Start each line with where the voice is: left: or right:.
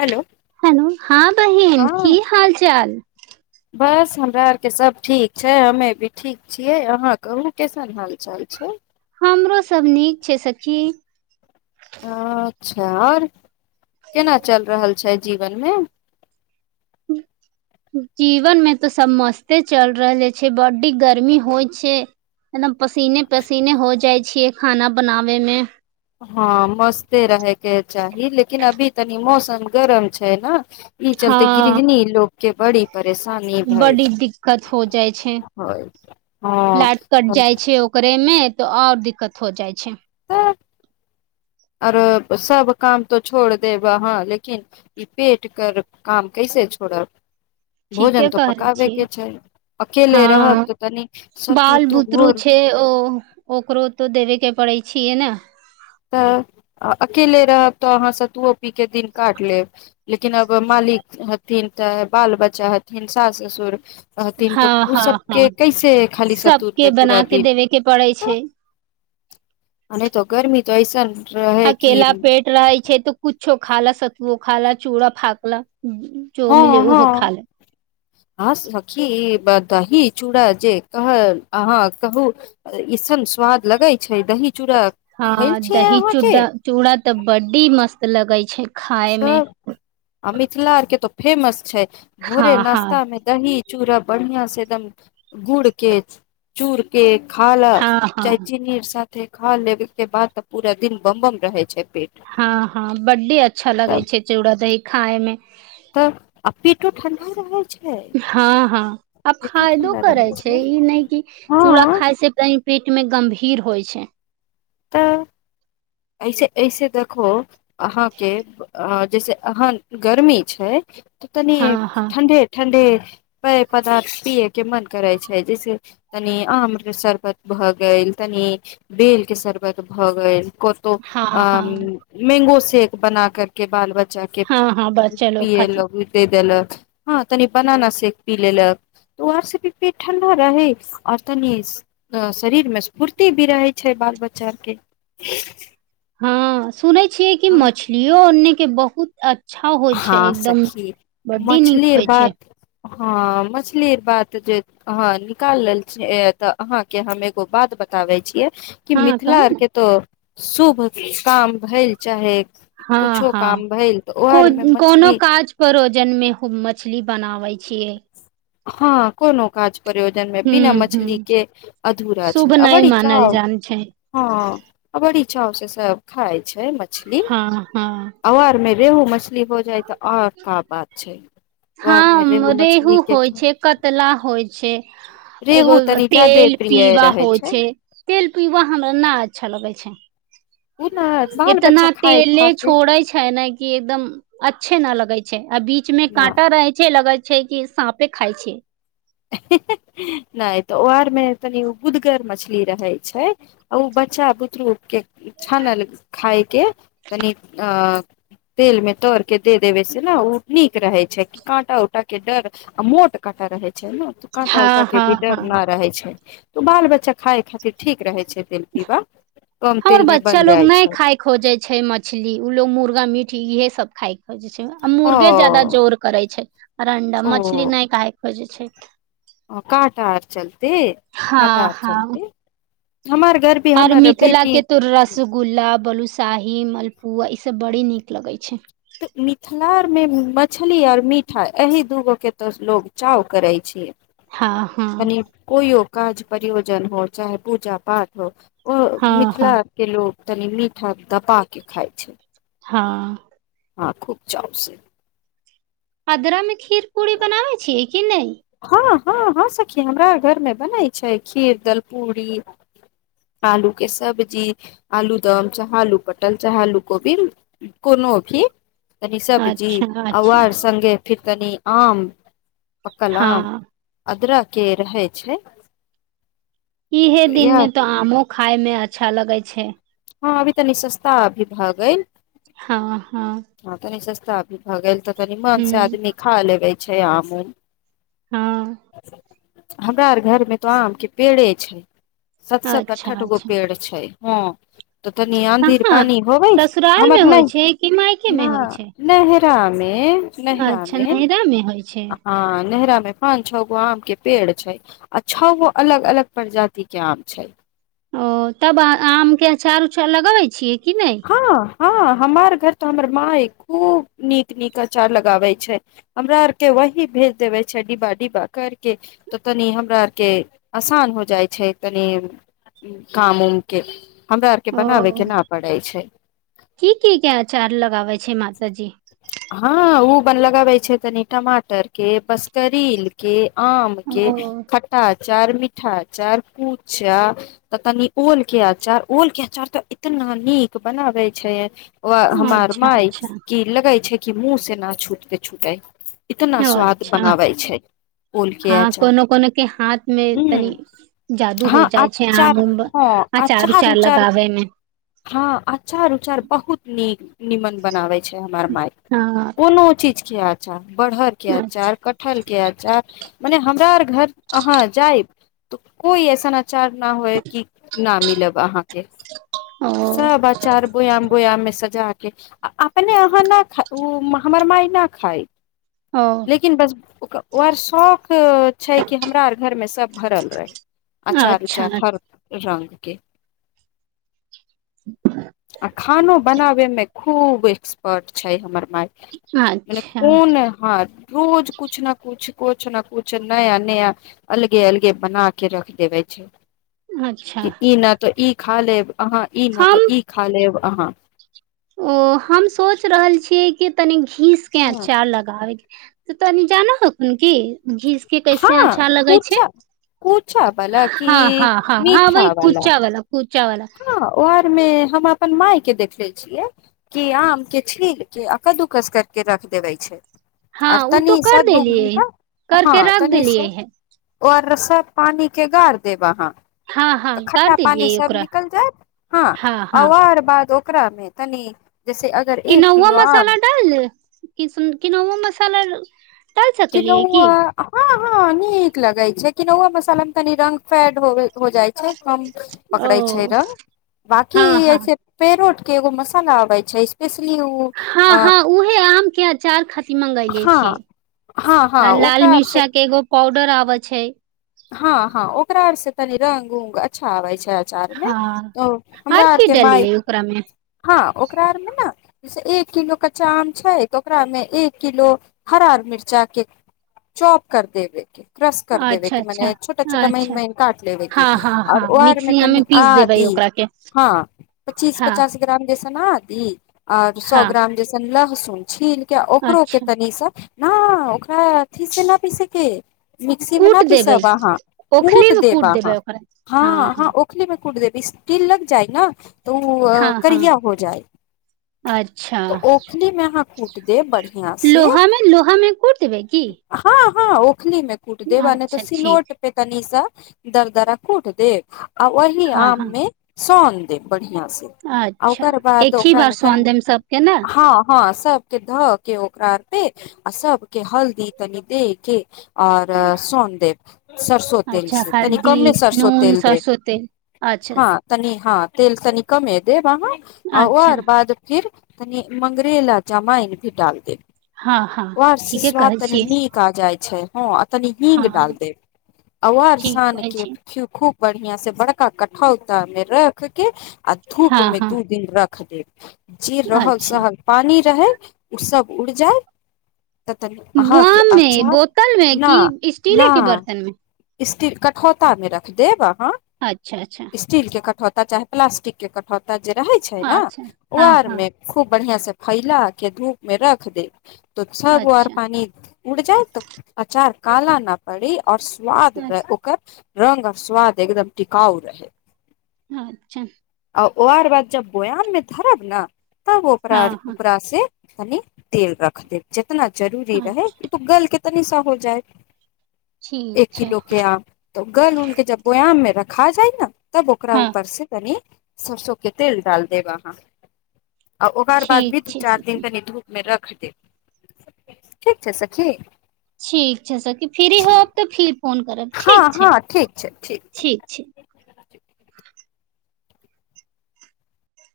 left: hello
right: hello हँ बहिन
left: हँ
right: की हाल चाल
left: बस हमरा आरके सब ठीक छै हमे भी ठीक छियै अहाँ कहू कैसन हालचाल छै
right: हमरो सब नीक छै सखी
left: अच्छा आओर केना चलि रहल छै जीवनमे
right: जीवन मे तऽ सब मस्ते चलि रहले छै बड्डी गर्मी होइ छै पसीने पसीने हो जाइ छियै खाना बनाबे मे
left: हँ मस्ते रहयके चाही लेकिन अभी तनि मौसम गरम छै ने ई चलते
right: हँ
left: गृहणी लोको के पड़ी
right: बड़ी दिक्कत हो जाइ छै
left: होय हँ
right: लाट कट
left: तब
right: जाइ छै ओकरे मे तऽ और दिक्कत हो जाइ छै
left: त आरो सब काम तऽ छोड़ देब हहाँ लेकिन ई पेट कर काम कैसे छोड़ब भोजन
right: ठीके
left: तऽ
right: कहै
left: पकाबेके
right: छियै
left: छै अकेले
right: हँ
left: रहब तऽ तनी सतू
right: बाल
left: तू
right: बुतरू
left: घोर
right: छै ओ ओकरो तऽ देबेके पड़ै छियै ने
left: तऽ अकेले रहब तऽ अहाँ सत्तूओ पी कऽ दिन काटि लेब लेकिन आब मालिक हथिन तऽ बाल बच्चा हथिन सास ससुर रहथिन
right: हँ
left: तऽ ओ
right: हँ हँ
left: सबके कैसे खाली सतुर
right: सबके
left: पे
right: बना
left: पूरा
right: के
left: दिन
right: देबे के पड़ै छै
left: नहि तऽ गर्मी तइसन
right: अकेला पेट रहै छै त कुछ छो खाा सतवो खाा चूड़ा फााकला
left: हँ हँ हँ सखी दही चूड़ा जे कह अहाँ कहू एसन स्वाद लगे छै दही चूड़ा खैल
right: हँ
left: छियै
right: दही
left: अहाँके
right: चूडा चूड़ा तऽ बडी मस्त लगई छै खाय
left: स
right: मे
left: अीथिल आरके त फेमस छै
right: हँ
left: भोरे
right: हँ
left: नाश्ता मे दही चूड़ा बढ़िया से एकदम गुड़ के चूर के ख ल
right: हँ हँ
left: चैचीनीर सा देख खा ले के बाद ते पूरा दिन बमबम रहे छै पेट
right: हँ हँ बड्डी अ अच्छा लगै
left: तब
right: छै चूड़ा दही खाायमे
left: तऽ आ पेटो ठण्डा रहै छै
right: हँ हँ आब
left: पेटो
right: फायदो
left: ठंडा
right: करै
left: रहे
right: छै ई नहि कि चूड़ा
left: हँ
right: खााय से त पेटमे गम्भीर होइ छै
left: तऽ ऐसे ऐसे देखो हाँ जैसे अहाँ गर्मी छै त
right: हँ
left: तनी
right: हँ
left: ठण् ठणड पेय पदार्थ पियए के मन करै छै जैसे तनि आम के शर्बत भऽ गेल तनि बेल के शर्बत त भऽ गेल कोतो
right: हँ
left: आ
right: हँ
left: मैंगोस सेेक बना कर के बाल बच्चा बच्चा के
right: हँ हँ बच्चा लोग खातिर
left: पियलक उ दे देलक हँ तनी बनाना सेक पी लेलक तऽ ओ आरसँ भी पेट ठंडा रहै आओर तनी शरीर मे स्फूर्ति भी रहै छै बाल बच्चा ार की
right: हँ सुनै छियै कि मछलियो अने के बहुत अच्छा होइ छै
left: हँ
right: एकदम
left: सखी
right: बड्डी नीक होइ छै
left: ह मछली बात जे अहाँ निकाल रहल छी ते अहाँ के हम एगो बात बतावे छीये कि
right: हँ
left: मिथिला
right: कही
left: आर
right: ने
left: के तऽ शुभ काम भेलैल चाहे
right: हँ
left: कुछो
right: हँ
left: काम भेलैल तऽ ओ
right: को
left: आर
right: कोनो काज परोजनमे हो मछली बनाबै छियै
left: हँ कोनो काज प्रयोजन मे बिना
right: हूँ हूँ
left: मछली के अधूरा छै
right: शुभ
left: आ
right: नहि
left: बड़ी
right: मानल
left: चाव
right: जान छै
left: हँ आ बड़ी चाव से सब खाय छै मछ
right: हँ हँ
left: रेहू मछली हो जाइ तऽ अच्छा बात छै आर मे
right: हँ
left: रेहू
right: रेहु
left: मछली के
right: होइ छै कतला होइ छै एगो
left: रेहू तनी जादे
right: तेल
left: प्रिय
right: पीबा
left: रहे
right: होइ छै तेल पिबा हमरा नहि अच्छा लगै छै
left: ओ ने बाल
right: इतना
left: बच्चा खाय
right: तेले
left: खातिर
right: छोड़े छै ने कि एकदम अ अच्छे ना लगै छै आ बीच में
left: न
right: काँटा रहे छै लगल छै कि साँपे खाय छै
left: नहि तऽ ओरमे तनि गुदगर मछली रहैत छै आ ओ बच्चा बुतरू के छान अल खाइ के कनि अ तेल में तर के दे देबे से ने उ नीक रहे छै कि काँटा उऊटा के डर आ मोट काँटा रहै छै छै ने तऽ काँटा उट
right: हँ
left: के
right: हँ
left: भी डर
right: हँ
left: नहि रहै छै तो बाल बच्चा खाय खातिर ठीक रहै छै तेल पीबा कम
right: हमर
left: तेल मे
right: बच्चा
left: बन
right: लोग
left: जाइ
right: नहि
left: छै
right: खाय खोजे छै मछली ओ लोग मुर्गा मीट इहे सब खायके हो जे छै आ
left: ओ
right: मुर्गे ज्यदा जोर करे छै अंडा मछली नहि काे बोजय छथि
left: ओ काटा आर चल त
right: हँ
left: काटा आर
right: हँ
left: चलति
right: आर मिथिला के तो रसगुल्ला बोल शाही मलपुआ ई सब बड़ी नीक लगै छै
left: तऽ मिथिलामे मछली आओर मिठाइ एही दूगोके तऽ लोक चाव करैत छिए
right: हँ हँ
left: कनी कोइ काज परियोजन हो चाहे पूजा पाठ हो
right: हँ हँ
left: मिथिला के लोग तनी मीठा दपा के खाइ छै
right: हँ
left: हँ खूब चाव से
right: आदरामे खीर पूरी बनाबैत छियै कि नहि
left: हँ हँ हँ सखी हमरा घर मे बनै छै खीर दल पूड़री आलू के सब्जी आलू दम चाहे आलू पटल चाहे आलू कोबी कोनो भी कनि सब जी
right: अच्छा अच्छा
left: आर सङ्गे फिर कनी आम कल
right: हँ
left: अदरक के रहै छै
right: इहे
left: इह
right: दिनमें तऽ आमो खाय में अच्छा लगय छै
left: हँ अभी तऽ नि सस्ता अभी भऽ गेल
right: हँ हँ
left: हँ तऽ नि सस्ता भी भऽ गेल तऽ तनी मन से
right: हूँ
left: आदमी खा लेबै छै यह ब
right: हँ
left: [unintelligible] हमरा आर घरमे तऽ आमके पेड़े छै सात सात
right: अच्छा
left: अठहठ गो
right: अच्छा
left: पेड़ छै हँ तऽ तनि आँधीर
right: कहाँ
left: पानि होबै
right: ससुराल मे
left: हमर
right: होइ छै कि मायके
left: नहि
right: मे
left: न
right: होइ छै
left: नइ हे तामे
right: अच्छा
left: नेहरामे
right: नैहरा मे होइ छै
left: हँ नेहरामे पान छ गो आम के पेड़ छै आ छ गो अलग अलग प्रजाति के आम छै
right: ओ तब आम के अचार उछर लगबै छियै कि नहि
left: हँ हँ हमार घर तऽ हमर माय खूब नीक नीक अचार लगाबे छै हमरा आर के वही भेज देबे छै डिब्बा डिब्बा कर के तऽ तनी हमरा आर के आसान हो जाइ छै तनी काम उम के हमरा आर के
right: ओ
left: बनाबे के न छै
right: की की क अचार लगाबै छै हे माता जी
left: हँ ओ बन लगाबै छै तनी टमाटर के बसकरील के आम
right: ओ
left: के खटा चार मिठा अचार पूचा तऽ तनि ओल के अचार ओल के अचार तऽ इतना नीक बनाबे छै ओ हमार
right: अच्छा
left: मााय
right: अच्छा
left: की लगै छै कि मुँह से न छूटते छुटइ इतना स्वाद
right: अच्छा
left: बनाबै छै ओल के
right: हँ
left: अचार
right: कोनो कोनो के हाथ मे
left: हु
right: तनी जादू
left: हँ
right: हो जाइ छै आम
left: अचार
right: उम
left: हँ अचार उचार हँ अचार उचार बहुत नीक निमन बनावै छै हमार माय
right: हँ
left: कोनो चीज के अचार बढ़हर के आचार कटहल के आचार मने हमरा आर घर अहाँ जायब तऽ कोइ ऐसन अचार न होई की न मिलब अहाँ
right: ओ
left: सब आचार बोयाम बोयाम मे सजा के आ अप ने अहाँ नऽ खा ओ हमर मााय न खाय
right: ओ
left: लेकिन बस ओअर शौक छै कि हमरा आर घरमे सब भरल रहै अचार
right: अच्छा
left: उचार हर रंग के आ खानो बनाबेमे खूब एक्सपर्ट छै हमर माय माने
right: अच्छा
left: कोन हँ रोज कुछ न कुछ कछ न कुछ नया नया अलगे अलगे बना के रख लेबै छै
right: अच्छा
left: की ई ना तो ई खा लेब अहाँ ई न तऽ
right: हम
left: ई खालेब अहाँ
right: ओ हम सोच रहल छियै कि तनि हीस के
left: हँ
right: अचार लगाबे तऽ तनि जनो हकीन कि घीस के कैसे
left: हँ
right: अच्छा लगे छै
left: कूचा कूचा वाला
right: हँ
left: कि
right: हँ हँ हँ वहि
left: मीठा वाला
right: कुच्चा वाल कु
left: हँ वरमे हम अपन माय के देखले छियै कि आम के छील के आ कदू कस कर के रख देवे छै
right: हँ
left: आर
right: उ तो
left: तनी
right: कर
left: सा दू
right: देलियैै
left: घंटा
right: करके रख देलियै है
left: आऔर रस्स पानी के गाार देब अहाँ
right: हँ हँ
left: तऽ
right: कर
left: खट्टा पानी
right: देलियै ओकरा
left: [unintelligible] हँ त ओकरा मे तनी
right: केनौआ मसाला डाइल दे कि केनौआ मसाला सकलियै की
left: किनउआ हँ हँ नीक लगै छै केनौआ मसाला मे तनी रंग फेड होबे हो जाय छै कम
right: ओ
left: पकड़ै छै रंग बकी
right: हँ हँ
left: ऐसे पेड़ो एगो मसाला आबै छै स्पेस
right: हँ हँ उहे आम के अचार खती मगैले
left: हँ
right: छियै
left: हँ हँ
right: आ लाल
left: ओकरा आर से
right: मिर्चा के एगो पाउ डर आबै छै
left: हँ हँ ओकरा आर सँ तनी रंग उंग अच्छा आबै छै अचार मे
right: हँ
left: त हमरा
right: आर की
left: आरक माय
right: डलियै ओकरा मे
left: हँ ओकरा आरमे नै एक किलो कच्चा आम छै तऽ ओकरा मे एक किलो हरार मिर्चा के चॉप कर देबैके क्रश कर देब
right: अच्छा अच्छा
left: छोटा छोटा महीन
right: अच्छा
left: महीन काट लेबै के
right: हँ हँ
left: और
right: हँ
left: ओअर मे
right: मिक्सिया
left: तनी
right: पीस देबै
left: आदि
right: ओकरा के
left: हाँ पच्चीस
right: हँ
left: पचास ग्राम सना दी आओर सए
right: हँ
left: ग्राम जेसन ल सुलझील ओकरो के
right: अच्छा
left: तनीसा हाँ हाँ ओकरा अथि से न पीसैके मिक्सी मे ना
right: कूट देबै
left: पिस्ब हाँ
right: ओखली
left: कूट
right: मे
left: देबा हाँ
right: देबै ओकरा हँ
left: हाँ हाँ
right: हँ
left: ओखली मे कूट देब स्टील लग जाइ न तऽ ओ
right: हँ हँ
left: करिया हो जाइ
right: अच्छा
left: तऽ ओखली मे अहाँ कूट दे बढ़िया से
right: लोहा मे लोहा मे कूट देबै की
left: हँ हँ ओखली मे कुट देब ने
right: अच्छा ठीक
left: सिलोट पे तनि निशा दरदरा घूट दे वही
right: हँ
left: आम
right: हँ
left: मे सोम दिन बढ़िया से
right: अच्छा
left: ओकर बाद
right: एक ही
left: ओकरा
right: बार सोन
left: गरम
right: देम सबके ने
left: हँ हँ सबके धऽ के ओकरा पे आ सबके हल्दी तनी दे के आओर सोन सरसो तेल
right: अच्छा
left: त
right: हल्दी
left: कमे सरसो
right: नून
left: तेल दे
right: सरसो तेल अच्छा
left: हँ तनि हँ तेल तनि कमे देब अहाँ आ
right: अच्छा
left: आर बाद फिर तनि मंगरैला जमाइन भी डाल देब
right: हँ हँ
left: वर से
right: ठीके
left: स्वाद
right: कहै
left: तनी
right: छियै
left: नीक आ जाय छै हँ आ तनि हींगग डाल
right: हँ
left: छै आार
right: ठीक
left: सान
right: कहै
left: के
right: छी
left: खूबे बढ़िया से बड़का कठौता मे रख के आ धूप
right: हँ
left: में
right: हँ
left: दू दिन रख खति जी रहल
right: अच्छा
left: सहल पानी रहै उ सव उड़ जाा
right: बम मे बोतल मे
left: न
right: की स्टीले के
left: न
right: बर्तन मे
left: स्टील कठोता में रख देब हँ
right: अच्छा अच्छा
left: स्टील के कठौत तऽ चाहे प्लास्टिक के कटोउत त जे रहै छै ने
right: अच्छा
left: ओ
right: हँ
left: आर
right: हँ
left: मे खूब बढ़िआं से फैला के धूप मे रख दे तऽ छ गो आर
right: अच्छा
left: पानी उड़ जाय त अचार काल न पड़ी आऔर स्वाद रह ओकर रङंग आ स्वाद एकदम टिकाउ रह
right: हं अच्छा
left: ओ आर बाद जब बोयाम मे धरब ने तब ओकररा
right: हँ हँ
left: उपरा से मनी तेल रख दे कतना जरूरी रहै
right: अच्छा
left: कि तू गल कना तनी सा हो जाय
right: ठीक
left: एक
right: छै
left: किलो के आम गल उलके जब बो आम में रख खाा जाइ ने तब ओकरा
right: हँ
left: ऊपरस तनी सरसोकं तेल डाल देब अहाँ आ ओकर बाद
right: ठीक
left: भी दू
right: छै
left: चार दिन
right: सखी
left: कनि धूप मे रख ठीक छै सखी
right: ठीक छै सरके फ्री होब तऽ फिर फोन करब
left: हँ
right: ठीक छै
left: हँ ठीक छै
right: ठीक छै